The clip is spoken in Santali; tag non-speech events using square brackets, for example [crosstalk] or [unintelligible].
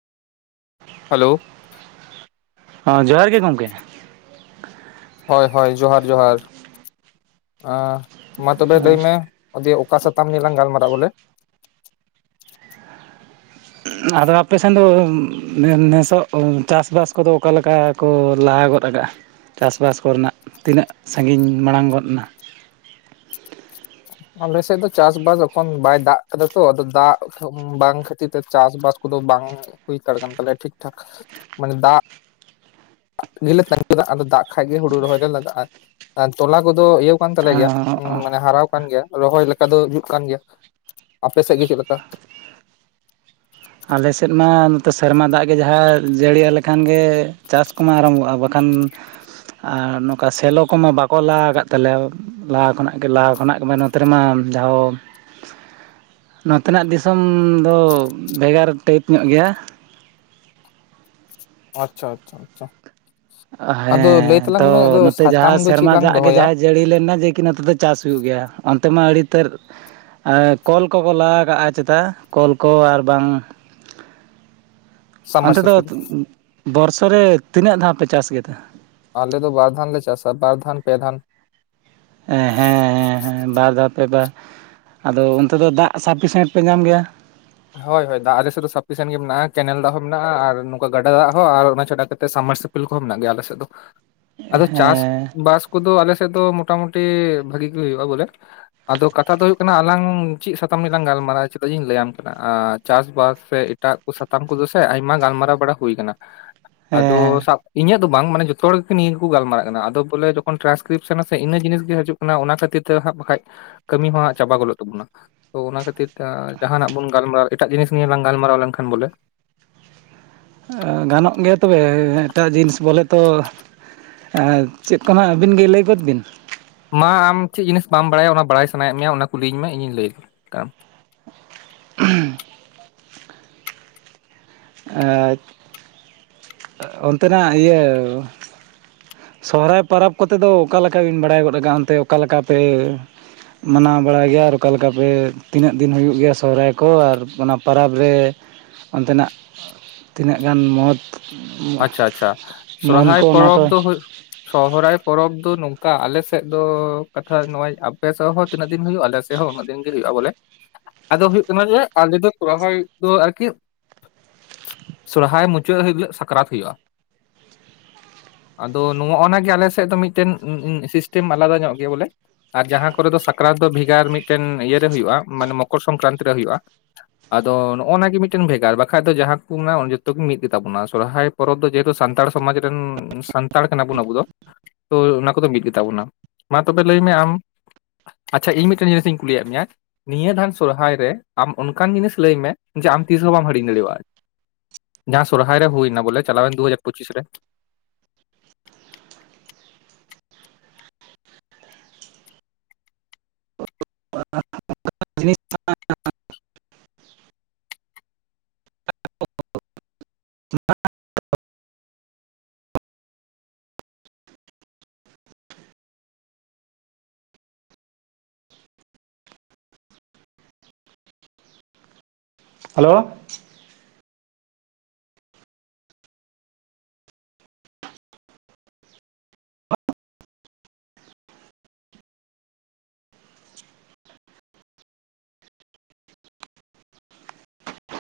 [inaudible] ᱦᱮᱞᱳ᱾ ᱚᱸ ᱡᱚᱦᱟᱨ ᱜᱮ ᱜᱚᱢᱠᱮ᱾ ᱦᱳᱭ ᱦᱳᱭ ᱡᱚᱦᱟᱨ ᱡᱚᱦᱟᱨ ᱟ ᱢᱟ ᱛᱚᱵᱮ ᱞᱟᱹᱭ ᱢᱮ᱾ ᱫᱤᱭᱮ ᱚᱠᱟ ᱥᱟᱛᱟᱢ ᱱᱤᱭᱮ ᱞᱟᱝ ᱜᱟᱞᱢᱟᱨᱟᱜᱼᱟ ᱵᱚᱞᱮ᱾ ᱟᱫᱚ ᱟᱯᱮᱥᱮᱱ ᱫᱚ ᱱᱮ ᱱᱮᱥᱚᱜ ᱪᱟᱥᱵᱟᱥ ᱠᱚᱫᱚ ᱚᱠᱟᱞᱮᱠᱟ᱾ ᱠᱚ ᱞᱟᱦᱟ ᱜᱚᱫ ᱟᱠᱟᱜᱼᱟ ᱪᱟᱥᱵᱟᱥ ᱠᱚᱨᱮᱱᱟᱜ ᱛᱤᱱᱟᱹᱜ ᱥᱟᱺᱜᱤᱧ ᱢᱟᱲᱟᱝ ᱜᱚᱫ ᱱᱟ᱾ ᱟᱞᱮᱥᱮᱫ ᱫᱚ ᱪᱟᱥᱵᱟᱥ ᱮᱠᱷᱚᱱ ᱵᱟᱭ ᱫᱟᱜ ᱠᱟᱫᱟ ᱛᱚ ᱟᱫᱚ ᱫᱟᱜ ᱵᱟᱝ ᱠᱷᱟᱹᱛᱤᱨ ᱛᱮ ᱪᱟᱥᱵᱟᱥ᱾ ᱠᱚᱫᱚ ᱵᱟᱝ ᱦᱩᱭᱛᱟᱲ ᱠᱟᱱ ᱛᱟᱞᱮᱭᱟ ᱴᱷᱤᱠ ᱴᱷᱟᱠ ᱢᱟᱱᱮ ᱫᱟᱜ᱾ ᱜᱮᱞᱮ ᱛᱟᱸᱜ [unintelligible] ᱟᱫᱚ ᱫᱟᱜ ᱠᱷᱟᱸᱡ ᱜᱮ ᱦᱩᱲᱩ ᱨᱚᱦᱚᱭ ᱞᱮ ᱞᱟᱜᱟᱜᱼᱟ᱾ ᱟᱨ ᱛᱚᱞᱟ ᱠᱚᱫᱚ ᱮᱦᱚᱵ ᱠᱟᱱ ᱛᱟᱞᱮ ᱜᱮᱭᱟ ᱢᱟᱱᱮ ᱦᱟᱨᱟ᱾ ᱠᱟᱱ ᱜᱮᱭᱟ ᱨᱚᱦᱚᱭ ᱞᱮᱠᱟ ᱫᱚ ᱡᱩᱫ ᱠᱟᱱ ᱜᱮᱭᱟ ᱟᱯᱮ ᱥᱮᱫ ᱜᱮ ᱪᱮᱫ ᱞᱮᱠᱟ᱾ ᱟᱞᱮ ᱥᱮᱫ ᱢᱟ ᱱᱚᱛᱮ ᱥᱮᱨᱢᱟ ᱫᱟᱜ ᱜᱮ ᱡᱟᱦᱟᱸ ᱡᱟᱹᱲᱤᱭᱟ ᱞᱮᱠᱷᱟᱱ ᱜᱮ ᱪᱟᱥ ᱠᱚᱢᱟ ᱟᱨᱚᱢᱵᱷᱚᱜᱼᱟ ᱵᱟᱠᱷᱟᱱ᱾ ᱟᱨ ᱱᱚᱝᱠᱟ ᱥᱮᱞᱚ ᱠᱚᱢᱟ ᱵᱟᱠᱚ ᱞᱟ ᱟᱠᱟᱫ ᱛᱟᱞᱮᱭᱟ᱾ ᱞᱟᱦᱟ ᱠᱷᱚᱱᱟᱜ ᱜᱮ ᱞᱟᱦᱟ ᱠᱷᱚᱱᱟᱜ ᱜᱮ ᱱᱚᱛᱮ ᱨᱮᱢᱟ ᱡᱟᱦᱚᱸ᱾ ᱱᱚᱛᱮᱱᱟᱜ ᱫᱤᱥᱚᱢ ᱫᱚ ᱵᱷᱮᱜᱟᱨ ᱴᱟᱭᱤᱯ ᱧᱚᱜ ᱜᱮᱭᱟ᱾ ᱟᱪᱪᱷᱟ ᱟᱪᱪᱷᱟ ᱟᱪᱪᱷᱟ᱾ ᱟᱫᱚ ᱞᱟᱹᱭ ᱦᱮᱸ ᱛᱟᱞᱟᱝ ᱛᱚ ᱢᱮ ᱟᱫᱚ ᱱᱚᱛᱮ ᱥᱟᱛᱟᱢ ᱡᱟᱦᱟᱸ ᱫᱚ ᱪᱮᱫ ᱥᱮᱨᱢᱟ ᱞᱟᱝ ᱫᱟᱜ ᱜᱮ ᱫᱚᱦᱚᱭᱟ ᱡᱟᱦᱟᱸ᱾ ᱡᱟᱹᱲᱤ ᱞᱮᱱᱱᱟ ᱡᱮ ᱠᱤ ᱱᱚᱛᱮ ᱫᱚ ᱪᱟᱥ ᱦᱩᱭᱩᱜ ᱜᱮᱭᱟ ᱚᱱᱛᱮ ᱢᱟ ᱟᱹᱲᱤᱛᱟᱹᱨ᱾ ᱟᱨ ᱠᱚᱞ ᱠᱚᱠᱚ ᱞᱟ ᱠᱟᱜᱼᱟ ᱪᱮᱛᱟ ᱠᱚᱞ ᱠᱚ ᱟᱨᱵᱟᱝ᱾ ᱚᱱᱛᱮ ᱫᱚ ᱥᱟᱵᱢᱟᱨᱥᱤᱵᱮᱞ ᱵᱚᱨᱥᱚ ᱨᱮ ᱛᱤᱱᱟᱹᱜ ᱫᱷᱟᱣ ᱯᱮ ᱪᱟᱥ ᱜᱮ ᱠᱮᱫᱟ ᱟᱞᱮ ᱫᱚ ᱵᱟᱨ ᱫᱷᱟᱱ ᱞᱮ ᱪᱟᱥᱟ ᱵᱟᱨᱫᱷᱟᱱ ᱯᱮ ᱫᱷᱟᱱ᱾ ᱦᱮᱸ ᱦᱮᱸ ᱵᱟᱨ ᱫᱷᱟᱣ ᱯᱮ ᱵᱟᱨ ᱟᱫᱚ ᱚᱱᱛᱮ ᱫᱚ ᱫᱟᱜ ᱥᱟᱯᱷᱤᱥᱮᱱᱴ ᱯᱮ ᱧᱟᱢ ᱜᱮᱭᱟ᱾ ᱦᱳᱭ ᱦᱳᱭ ᱫᱟᱜ ᱟᱞᱮᱥᱮᱫ ᱫᱚ ᱥᱟᱯᱷᱤᱥᱮᱱ ᱜᱮ ᱢᱮᱱᱟᱜᱼᱟ ᱠᱮᱱᱮᱞ ᱫᱟᱜ ᱦᱚᱸ ᱢᱮᱱᱟᱜᱼᱟ ᱟᱨ ᱱᱚᱝᱠᱟ ᱜᱟᱰᱟ ᱫᱟᱜ ᱦᱚᱸ ᱟᱨ ᱚᱱᱟ ᱪᱷᱟᱰᱟ ᱠᱟᱛᱮ ᱥᱟᱢᱢᱟᱨᱥᱮᱞ᱾ ᱤᱞ [unintelligible] ᱠᱚᱦᱚᱸ ᱢᱮᱱᱟᱜ ᱜᱮᱭᱟ ᱟᱞ ᱥᱮᱫ ᱫᱚ ᱟᱫᱚ ᱪᱟᱥ ᱦᱮᱸ ᱵᱟᱟᱥ᱾ ᱠᱚᱫᱚ ᱟᱞᱮᱥᱮᱫ ᱫᱚ ᱢᱚᱴᱟᱢᱩᱴᱤ ᱵᱷᱟᱜᱤ ᱜᱮ ᱦᱩᱭᱩᱜᱼᱟ ᱵᱚᱞᱮ᱾ ᱟᱫᱚ ᱠᱟᱛᱷᱟ ᱫᱚ ᱦᱩᱭᱩᱜ ᱠᱟᱱᱟ ᱟᱞᱟᱝ ᱪᱮᱫ ᱥᱟᱛᱟᱢ ᱨᱮ ᱜᱟᱞᱢᱟᱨᱟᱼᱟ ᱪᱮᱫᱟᱜ ᱤᱧ ᱞᱟᱹᱭᱟᱢ᱾ ᱪᱟᱥᱵᱟᱥ ᱥᱮ ᱮᱴᱟᱜ ᱠᱚ ᱥᱟᱛᱟᱢ ᱠᱚᱫᱚ ᱥᱮ ᱟᱭᱢᱟ ᱜᱟᱞᱢᱟᱨᱟᱣ ᱵᱟᱲᱟ ᱦᱩᱭ ᱟᱠᱟᱱᱟ᱾ ᱟᱫᱚ ᱦᱮᱸ ᱥᱟᱵ ᱤᱧᱟᱹᱜ᱾ ᱵᱟᱝ ᱢᱟᱱᱮ ᱡᱚᱛᱚ ᱦᱚᱲ ᱜᱮ ᱱᱤᱭᱟᱹ ᱜᱮᱠᱚ ᱜᱟᱞᱢᱟᱨᱟᱜ ᱠᱟᱱᱟ ᱟᱫᱚ ᱵᱚᱞᱮ ᱡᱚᱠᱦᱚᱱ ᱴᱨᱥᱠᱨᱤᱯᱥᱚᱱᱟ ᱥᱮ ᱤᱱᱟᱹ ᱡᱤᱱᱤᱥ ᱜᱮ ᱦᱤᱡᱩᱜ ᱚᱱᱟ ᱚᱱᱟ ᱠᱷᱟᱹᱛᱤᱨ ᱛᱮ ᱦᱟᱸᱜ ᱵᱟᱠᱷᱟᱡ ᱠᱟᱹᱢᱤ ᱦᱚᱸ ᱦᱟᱸᱜ ᱪᱟᱵᱟ ᱜᱚᱫᱚᱜ ᱛᱟᱵᱚᱱᱟ ᱛᱚ ᱚᱱᱟ ᱠᱷᱟᱹᱛᱤᱨ᱾ [unintelligible] ᱡᱟᱦᱱᱟᱜ ᱵᱚᱱ ᱜᱟᱞᱢᱟᱨᱟᱣ ᱮᱴᱟᱜ ᱡᱤᱱᱤᱥ ᱱᱤᱭᱮ ᱞᱟᱝ ᱜᱟᱞᱢᱟᱨᱟᱣ ᱞᱮᱱᱠᱷᱟᱱ ᱵᱚᱞᱮ᱾ ᱜᱟᱱᱚᱜ ᱜᱮᱭᱟ ᱛᱚᱵᱮ ᱮᱴᱟᱜ ᱡᱤᱱᱤᱥ ᱵᱚᱞᱮ ᱛᱚ᱾ ᱪᱮᱫ ᱠᱚ ᱱᱟᱦᱟᱜ ᱟᱹᱵᱤᱱ ᱜᱮ ᱞᱟᱹᱭ ᱜᱚᱫ ᱵᱤᱱ᱾ ᱢᱟ ᱟᱢ ᱪᱮᱫ ᱡᱤᱱᱤᱥ ᱵᱟᱢ ᱵᱟᱲᱟᱭᱟ ᱚᱱᱟ ᱵᱟᱲᱟᱭ ᱥᱟᱱᱟᱭᱮᱫ ᱢᱮᱭᱟ ᱚᱱᱟ ᱠᱩᱞᱤᱧ ᱢᱮ ᱤᱧᱤᱧ ᱞᱟᱹᱭ ᱠᱟᱱ᱾ [unintelligible] ᱮᱡ‌ ᱟ ᱚᱱᱛᱮ ᱱᱟᱜ ᱤᱭᱟᱹᱼᱼ ᱥᱚᱦᱨᱟᱭ ᱯᱟᱨᱟᱵ ᱠᱚᱛᱮ ᱫᱚ ᱚᱠᱟ ᱞᱮᱠᱟ ᱵᱤᱱ ᱵᱟᱲᱟᱭ ᱜᱚᱫ ᱠᱟᱜ-ᱟ ᱚᱱᱛᱮ ᱚᱠᱟ ᱞᱮᱠᱟ ᱯᱮᱼᱼ ᱢᱟᱱᱟᱣ ᱵᱟᱲᱟᱭ ᱜᱮᱭᱟ ᱟᱨ ᱚᱠᱟ ᱞᱮᱠᱟ ᱯᱮ ᱛᱤᱱᱟᱹᱜ ᱫᱤᱱ ᱦᱩᱭᱩᱜ ᱜᱮᱭᱟ ᱥᱚᱦᱨᱟᱭ ᱠᱚ ᱟᱨ ᱚᱱᱟ ᱯᱟᱨᱟᱵᱽ ᱨᱮᱼᱼ ᱚᱱᱛᱮ ᱱᱟᱜᱼᱼ ᱛᱤᱱᱟᱹᱜ ᱜᱟᱱ ᱢᱚᱳᱛ ᱟᱪᱪᱷᱟ ᱟᱪᱪᱷᱟ ᱥᱚᱨᱦᱟᱭ ᱠᱚ ᱚᱱᱟ ᱯᱚᱨᱚᱵᱽ ᱠᱚ ᱫᱚ ᱦᱩᱭᱩᱜᱼᱼ ᱥᱚᱦᱚᱨᱟᱭ ᱯᱚᱨᱚᱵᱽ ᱫᱚ ᱱᱚᱝᱠᱟ ᱟᱞᱮ ᱥᱮᱜ ᱫᱚ ᱠᱟᱛᱷᱟᱭ ᱱᱚᱜ-ᱚᱭ ᱟᱯᱮ ᱥᱮᱜ ᱦᱚᱸᱼᱼ ᱛᱤᱱᱟᱹᱜ ᱫᱤᱱ ᱦᱩᱭᱩᱜ-ᱟ ᱮᱞᱮ ᱥᱮᱜ ᱦᱚᱸ ᱩᱱᱟᱹᱜ ᱫᱤᱱ ᱜᱮ ᱦᱩᱭᱩᱜ-ᱟ ᱵᱚᱞᱮ᱾ ᱟᱫᱚ ᱦᱩᱭᱩᱜ ᱠᱟᱱᱟ ᱡᱮ ᱟᱞᱮ ᱫᱚ ᱥᱚᱦᱨᱟᱭ ᱫᱚ ᱟᱨ ᱠᱤᱜᱼᱼ ᱥᱚᱨᱦᱟᱭ ᱢᱩᱪᱟᱹᱫ ᱦᱤᱞᱟᱹᱜ ᱥᱟᱠᱨᱟᱛ ᱦᱩᱭᱩᱜ-ᱟ᱾ ᱟᱫᱚ ᱱᱚᱜ-ᱚᱱᱟ ᱜᱮ ᱟᱞᱮ ᱥᱮᱜ ᱫᱚ ᱢᱤᱫᱴᱮᱱ ᱩᱸᱻ ᱩᱸ ᱥᱤᱥᱴᱮᱢ ᱟᱞᱟᱫᱟ ᱧᱚᱜ ᱜᱮᱭᱟ ᱵᱚᱞᱮᱼᱼ ᱟᱨ ᱡᱟᱦᱟᱸ ᱠᱚᱨᱮ ᱫᱚ ᱥᱟᱠᱨᱟᱛ ᱫᱚ ᱵᱷᱮᱜᱟᱨ ᱢᱤᱫᱴᱮᱱ ᱤᱭᱟᱹᱨᱮ ᱦᱩᱭᱩᱜᱼᱟ ᱢᱟᱱᱮ ᱢᱚᱠᱚᱨ ᱥᱚᱝᱠᱨᱟᱱᱛᱤ ᱨᱮ ᱦᱩᱭᱩᱜᱼᱟ᱾ ᱟᱫᱚ ᱱᱚᱜᱼᱚ ᱱᱚᱶᱟ ᱜᱮᱤ ᱢᱤᱫᱴᱮᱱ ᱵᱷᱮᱜᱟᱨ ᱵᱟᱠᱷᱟᱡ ᱫᱚ ᱡᱟᱦᱟᱸ ᱠᱚ ᱢᱮᱱᱟᱜᱼᱟ ᱡᱚᱛᱚ ᱜᱮ ᱢᱤᱫ ᱜᱮᱛᱟᱵᱚᱱᱟ᱾ ᱥᱚᱨᱦᱟᱭ ᱯᱚᱨᱚᱵᱽ ᱫᱚ ᱡᱮᱦᱮᱛᱚ ᱥᱟᱱᱛᱟᱲ ᱥᱚᱢᱟᱡ ᱨᱮᱱ ᱥᱟᱱᱛᱟᱲ ᱠᱟᱱᱟ ᱵᱚᱱ ᱟᱵᱚ ᱫᱚ᱾ ᱛᱚ ᱚᱱᱟ ᱠᱚᱫᱚ ᱢᱤᱫ ᱜᱮ ᱛᱟᱵᱚᱱᱟ ᱢᱟ ᱛᱚᱵᱮ ᱞᱟᱹᱭ ᱢᱮ ᱟᱢ ᱟᱪᱪᱷᱟ ᱤᱧ ᱢᱤᱫᱴᱮᱱ ᱡᱤᱱᱤᱥ ᱤᱧ ᱠᱩᱞᱤᱭᱜ ᱢᱮᱭᱟ? ᱱᱤᱭᱟᱹ ᱫᱷᱟᱱ ᱥᱚᱨᱦᱟᱭ ᱨᱮ ᱟᱢ ᱚᱱᱠᱟᱱ ᱡᱤᱱᱤᱥ ᱞᱟᱹᱭ ᱢᱮ ᱡᱮ ᱟᱢ ᱛᱤᱥᱦᱚᱸ ᱵᱟᱢ ᱦᱤᱲᱤᱧ ᱫᱟᱲᱤᱣᱟᱜ-ᱟ? ᱡᱟᱦᱟᱸ ᱥᱩᱨᱦᱟᱭ ᱨᱮ ᱦᱩᱭ ᱱᱟ ᱵᱚᱞᱮ ᱪᱟᱞᱟ ᱣᱮᱱ ᱫᱩ ᱦᱟᱡᱟᱨ ᱯᱩᱪᱤᱥ ᱨᱮᱼᱼ [inaudible] ᱡᱤᱱᱤᱥ ‌ᱴᱟᱸᱜ [inaudible] ᱦᱟᱞᱳ